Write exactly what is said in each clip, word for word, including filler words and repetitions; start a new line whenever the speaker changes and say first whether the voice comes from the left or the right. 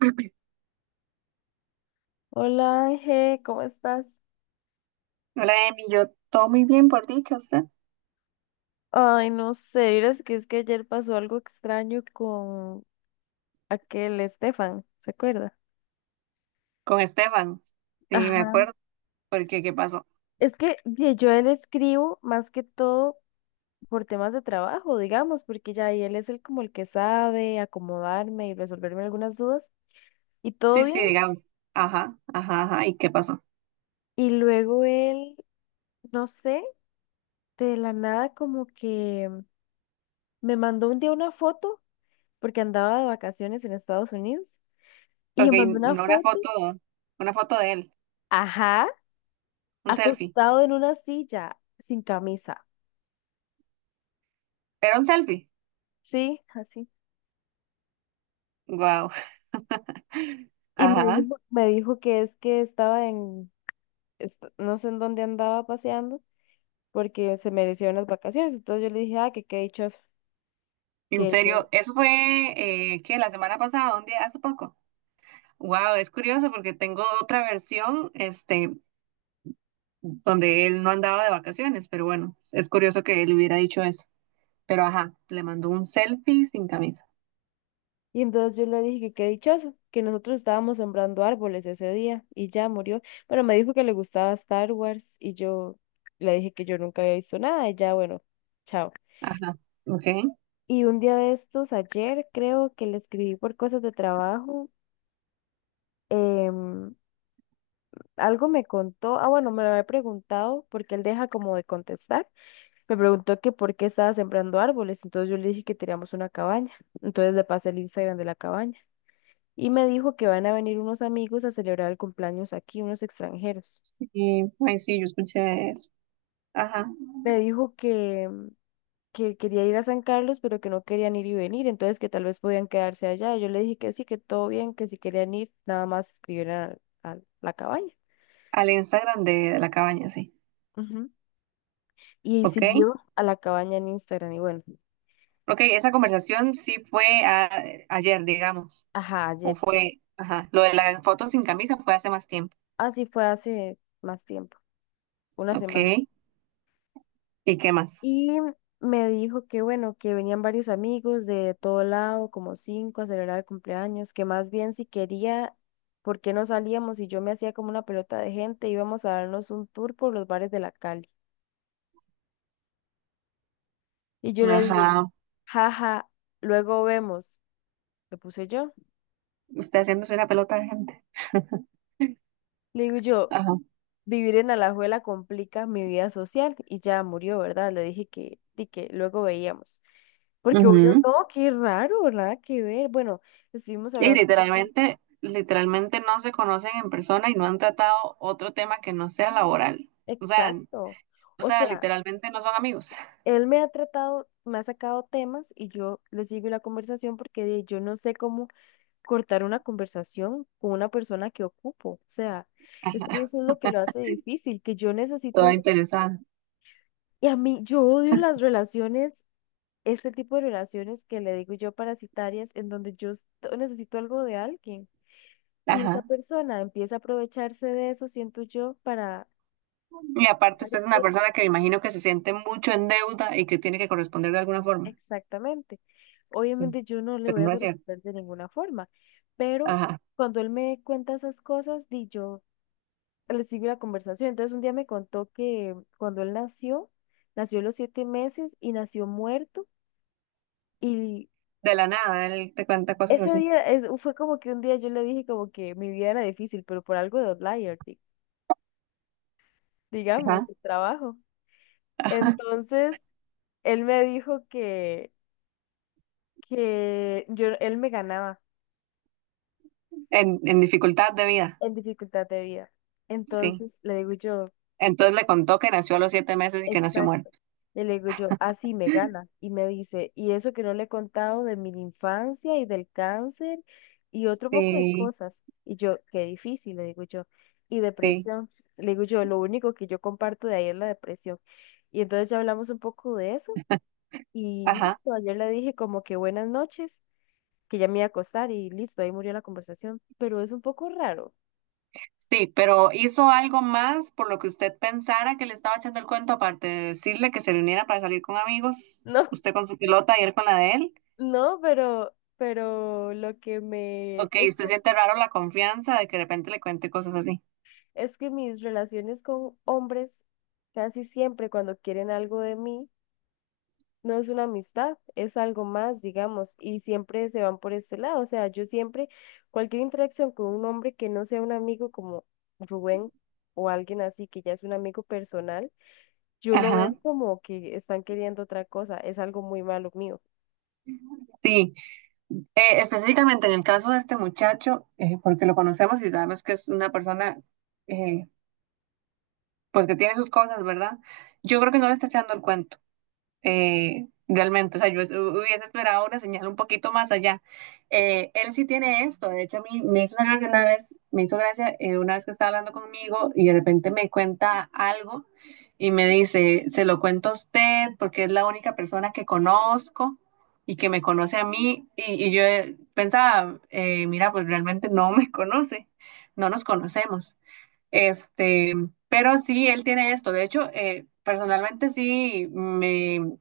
left: Hola Ángel, ¿cómo estás?
right: Hola, Emi, yo todo muy bien, por dicho, ¿usted?
left: Ay, no sé, verás que es que ayer pasó algo extraño con aquel Estefan, ¿se acuerda?
right: Con Esteban, sí, me
left: Ajá.
right: acuerdo, porque ¿qué pasó?
left: Es que di, yo a él escribo más que todo por temas de trabajo, digamos, porque ya ahí él es el como el que sabe acomodarme y resolverme algunas dudas y todo
right: Sí,
left: bien.
right: sí, digamos, ajá, ajá, ajá, ¿y qué pasó?
left: Y luego él, no sé, de la nada como que me mandó un día una foto porque andaba de vacaciones en Estados Unidos y
right: Ok,
left: me mandó una
right: no una
left: foto.
right: foto, una foto de él,
left: Ajá.
right: un selfie,
left: Acostado en una silla, sin camisa,
right: ¿era un selfie?
left: sí, así.
right: Wow,
left: Y me
right: ajá,
left: dijo, me dijo que es que estaba en, est- no sé en dónde andaba paseando, porque se merecieron las vacaciones. Entonces yo le dije, ah, que qué dichoso,
right: en
left: que yo.
right: serio, eso fue, eh, ¿qué? La semana pasada, un día, hace poco. Wow, es curioso porque tengo otra versión, este, donde él no andaba de vacaciones, pero bueno, es curioso que él hubiera dicho eso, pero ajá, le mandó un selfie sin camisa.
left: Y entonces yo le dije que qué dichoso, que nosotros estábamos sembrando árboles ese día y ya murió. Pero me dijo que le gustaba Star Wars y yo le dije que yo nunca había visto nada y ya, bueno, chao.
right: Ajá, ok.
left: Y un día de estos, ayer creo que le escribí por cosas de trabajo. em, Algo me contó, ah, bueno, me lo había preguntado porque él deja como de contestar. Me preguntó que por qué estaba sembrando árboles, entonces yo le dije que teníamos una cabaña. Entonces le pasé el Instagram de la cabaña y me dijo que van a venir unos amigos a celebrar el cumpleaños aquí, unos extranjeros.
right: Sí, ay, sí, yo escuché eso. Ajá,
left: Me dijo que, que quería ir a San Carlos, pero que no querían ir y venir, entonces que tal vez podían quedarse allá. Yo le dije que sí, que todo bien, que si querían ir, nada más escribieran a, a la cabaña.
right: al Instagram de, de la cabaña, sí.
left: Ujú. Y
right: Ok,
left: siguió a la cabaña en Instagram y bueno,
right: ok, esa conversación sí fue a- ayer, digamos,
left: ajá,
right: o
left: ayer.
right: fue, ajá, lo de la foto sin camisa fue hace más tiempo.
left: Así fue hace más tiempo, una
right: Ok,
left: semana.
right: ¿y qué más?
left: Y me dijo que bueno, que venían varios amigos de todo lado, como cinco, a celebrar el cumpleaños, que más bien si quería, ¿por qué no salíamos? Y yo me hacía como una pelota de gente, íbamos a darnos un tour por los bares de la Cali. Y yo le dije,
right: Ajá,
left: jaja, luego vemos, le puse yo.
right: usted haciéndose una pelota de gente.
left: Le digo yo,
right: Ajá.
left: vivir en Alajuela complica mi vida social y ya murió, ¿verdad? Le dije que, y que luego veíamos. Porque obvio
right: ujú.
left: no, qué raro, nada que ver. Bueno, estuvimos
right: Y
left: hablando un poco.
right: literalmente, literalmente no se conocen en persona y no han tratado otro tema que no sea laboral. O sea,
left: Exacto.
right: o
left: O
right: sea,
left: sea,
right: literalmente no son amigos.
left: él me ha tratado, me ha sacado temas y yo le sigo la conversación porque de- yo no sé cómo cortar una conversación con una persona que ocupo. O sea, es que eso es lo que lo hace difícil, que yo
right: Todo
left: necesito,
right: interesante.
left: y a mí, yo odio las relaciones este tipo de relaciones que le digo yo parasitarias, en donde yo est- necesito algo de alguien y esa
right: Ajá.
left: persona empieza a aprovecharse de eso, siento yo, para...
right: Y aparte, usted es una persona que me imagino que se siente mucho en deuda y que tiene que corresponder de alguna forma.
left: Exactamente.
right: Sí,
left: Obviamente yo no le
right: pero
left: voy a
right: no es cierto.
left: contestar de ninguna forma, pero
right: Ajá.
left: cuando él me cuenta esas cosas, di yo le sigo la conversación. Entonces un día me contó que cuando él nació, nació a los siete meses y nació muerto. Y
right: De la nada, él te cuenta cosas
left: ese
right: así.
left: día es- fue como que un día yo le dije como que mi vida era difícil, pero por algo de outlier, di- digamos,
right: Ajá.
left: el trabajo.
right: Ajá.
left: Entonces, él me dijo que, que yo, él me ganaba
right: En, en dificultad de vida.
left: en dificultad de vida.
right: Sí.
left: Entonces, le digo yo,
right: Entonces le contó que nació a los siete meses y que nació muerto.
left: exacto. Y le digo yo, así me gana. Y me dice, y eso que no le he contado de mi infancia y del cáncer y otro poco de
right: Sí,
left: cosas. Y yo, qué difícil, le digo yo. Y
right: sí.
left: depresión. Le digo yo, lo único que yo comparto de ahí es la depresión. Y entonces ya hablamos un poco de eso. Y
right: Ajá.
left: listo, ayer le dije como que buenas noches, que ya me iba a acostar y listo, ahí murió la conversación. Pero es un poco raro.
right: Sí, pero hizo algo más por lo que usted pensara que le estaba echando el cuento, aparte de decirle que se reuniera para salir con amigos,
left: No,
right: usted con su pilota y él con la de él.
left: no, pero, pero lo que me...
right: Ok,
left: es-
right: usted siente raro la confianza de que de repente le cuente cosas así.
left: Es que mis relaciones con hombres, casi siempre cuando quieren algo de mí, no es una amistad, es algo más, digamos, y siempre se van por este lado. O sea, yo siempre, cualquier interacción con un hombre que no sea un amigo como Rubén o alguien así, que ya es un amigo personal, yo lo veo
right: Ajá,
left: como que están queriendo otra cosa, es algo muy malo mío.
right: sí. Eh, específicamente en el caso de este muchacho, eh, porque lo conocemos y sabemos que es una persona, eh, pues que tiene sus cosas, ¿verdad? Yo creo que no le está echando el cuento. eh, realmente. O sea, yo hubiese esperado una señal un poquito más allá. Eh, él sí tiene esto. De hecho, a mí me hizo una gracia una vez, me hizo gracia eh, una vez que estaba hablando conmigo y de repente me cuenta algo y me dice, se lo cuento a usted porque es la única persona que conozco. y que me conoce a mí, y, y yo eh, pensaba, eh, mira, pues realmente no me conoce, no nos conocemos. Este, pero sí, él tiene esto. De hecho, eh, personalmente sí, me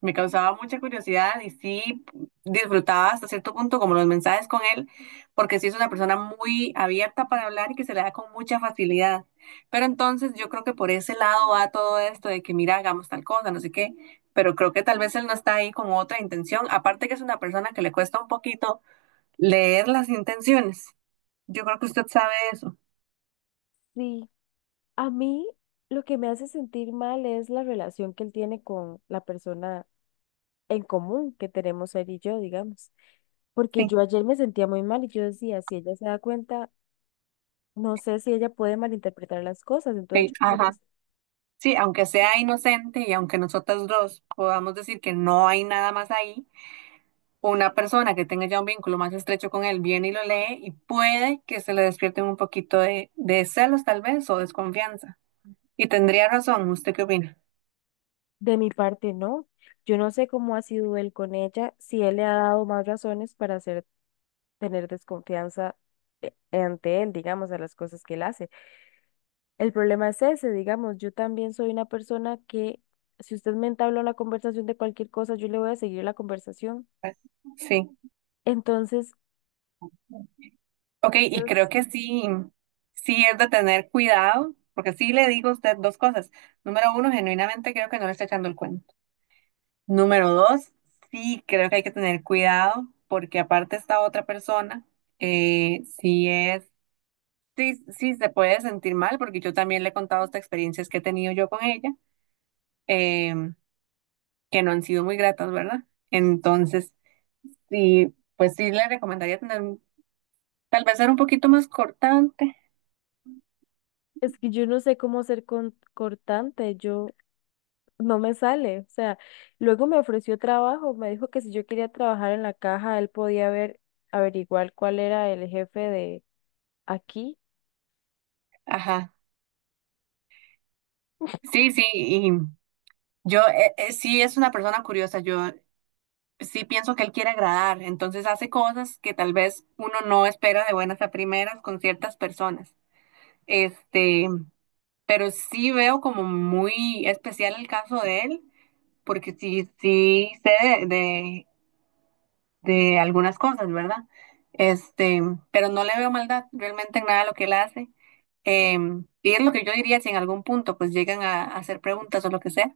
right: me causaba mucha curiosidad y sí disfrutaba hasta cierto punto como los mensajes con él, porque sí es una persona muy abierta para hablar y que se le da con mucha facilidad. Pero entonces yo creo que por ese lado va todo esto de que mira, hagamos tal cosa, no sé qué, pero creo que tal vez él no está ahí con otra intención, aparte que es una persona que le cuesta un poquito leer las intenciones. Yo creo que usted sabe eso.
left: Sí, a mí lo que me hace sentir mal es la relación que él tiene con la persona en común que tenemos él y yo, digamos. Porque
right: Sí,
left: yo ayer me sentía muy mal y yo decía, si ella se da cuenta, no sé si ella puede malinterpretar las cosas. Entonces,
right: sí,
left: yo por
right: ajá.
left: eso,
right: Sí, aunque sea inocente y aunque nosotros dos podamos decir que no hay nada más ahí una persona que tenga ya un vínculo más estrecho con él viene y lo lee y puede que se le despierten un poquito de, de celos tal vez o desconfianza. Y tendría razón, ¿usted qué opina?
left: de mi parte, no. Yo no sé cómo ha sido él con ella, si él le ha dado más razones para hacer, tener desconfianza eh, ante él, digamos, a las cosas que él hace. El problema es ese, digamos, yo también soy una persona que, si usted me entabla una conversación de cualquier cosa, yo le voy a seguir la conversación.
right: Sí.
left: Entonces,
right: Ok, y creo
left: eso.
right: que sí, sí es de tener cuidado, porque sí le digo a usted dos cosas. Número uno, genuinamente creo que no le está echando el cuento. Número dos, sí creo que hay que tener cuidado, porque aparte esta otra persona, eh, sí es. Sí, sí, se puede sentir mal porque yo también le he contado estas experiencias que he tenido yo con ella, em, que no han sido muy gratas, ¿verdad? Entonces, sí, pues sí le recomendaría tener, un- tal vez ser un poquito más cortante.
left: Es que yo no sé cómo ser con- cortante, yo no me sale. O sea, luego me ofreció trabajo, me dijo que si yo quería trabajar en la caja, él podía ver, averiguar cuál era el jefe de aquí.
right: Ajá. Sí, sí, y yo eh, eh, sí es una persona curiosa. Yo sí pienso que él quiere agradar, entonces hace cosas que tal vez uno no espera de buenas a primeras con ciertas personas. Este, pero sí veo como muy especial el caso de él, porque sí, sí sé de, de, de algunas cosas, ¿verdad? Este, pero no le veo maldad realmente en nada de lo que él hace. Em, y es lo que yo diría si en algún punto pues llegan a, a hacer preguntas o lo que sea.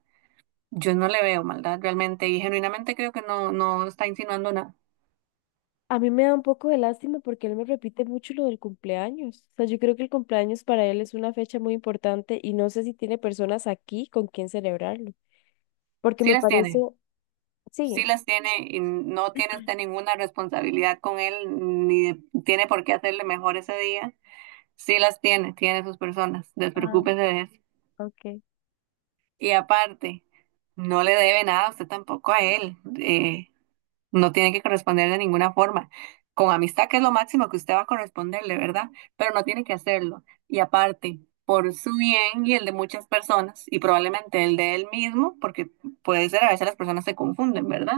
right: Yo no le veo maldad realmente y genuinamente creo que no, no está insinuando nada.
left: A mí me da un poco de lástima porque él me repite mucho lo del cumpleaños. O sea, yo creo que el cumpleaños para él es una fecha muy importante y no sé si tiene personas aquí con quien celebrarlo. Porque
right: Sí
left: me
right: las
left: parece,
right: tiene. sí
left: sí,
right: las tiene y no tiene usted ninguna responsabilidad con él, ni de- tiene por qué hacerle mejor ese día. Sí las tiene, tiene sus personas,
left: ah,
right: despreocúpese de eso.
left: ok.
right: Y aparte, no le debe nada a usted tampoco a él, eh, no tiene que corresponder de ninguna forma. Con amistad, que es lo máximo que usted va a corresponderle, ¿verdad? Pero no tiene que hacerlo. Y aparte, por su bien y el de muchas personas, y probablemente el de él mismo, porque puede ser, a veces las personas se confunden, ¿verdad?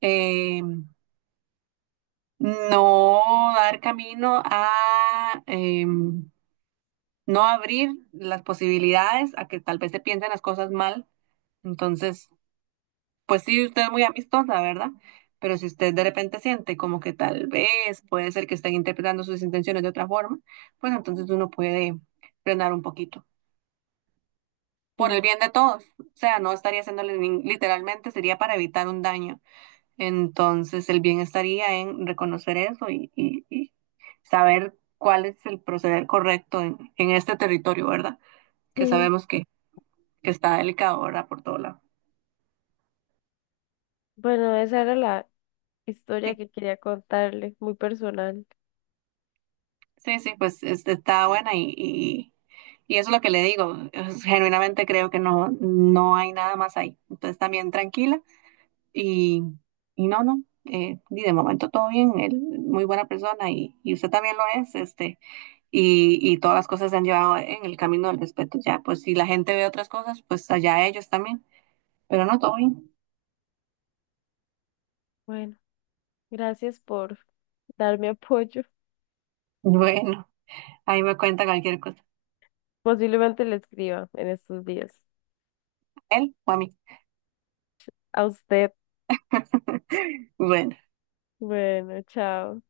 right: Eh, No dar camino a em, no abrir las posibilidades a que tal vez se piensen las cosas mal. Entonces, pues sí, usted es muy amistosa, ¿verdad? Pero si usted de repente siente como que tal vez puede ser que estén interpretando sus intenciones de otra forma, pues entonces uno puede frenar un poquito. Por
left: Sí.
right: el bien de todos. O sea, no estaría haciéndole nin- literalmente, sería para evitar un daño. Entonces, el bien estaría en reconocer eso y, y- y saber cuál es el proceder correcto en, en este territorio, ¿verdad? Que
left: Sí.
right: sabemos que, que está delicado, ¿verdad? Por todo lado.
left: Bueno, esa era la, historia
right: Sí,
left: que quería contarle, muy personal.
right: sí, sí, pues este, está buena y, y, y eso es lo que le digo. Es- Genuinamente creo que no, no hay nada más ahí. Entonces, también tranquila y, y no, no. eh, y de momento todo bien, él muy buena persona y, y usted también lo es, este. y, y todas las cosas se han llevado en el camino del respeto. Ya, pues si la gente ve otras cosas, pues allá ellos también. Pero no, todo bien.
left: Bueno, gracias por darme apoyo.
right: Bueno, ahí me cuenta cualquier cosa.
left: Posiblemente le escriba en estos días.
right: Él o a mí.
left: A usted.
right: Bueno.
left: Bueno, chao.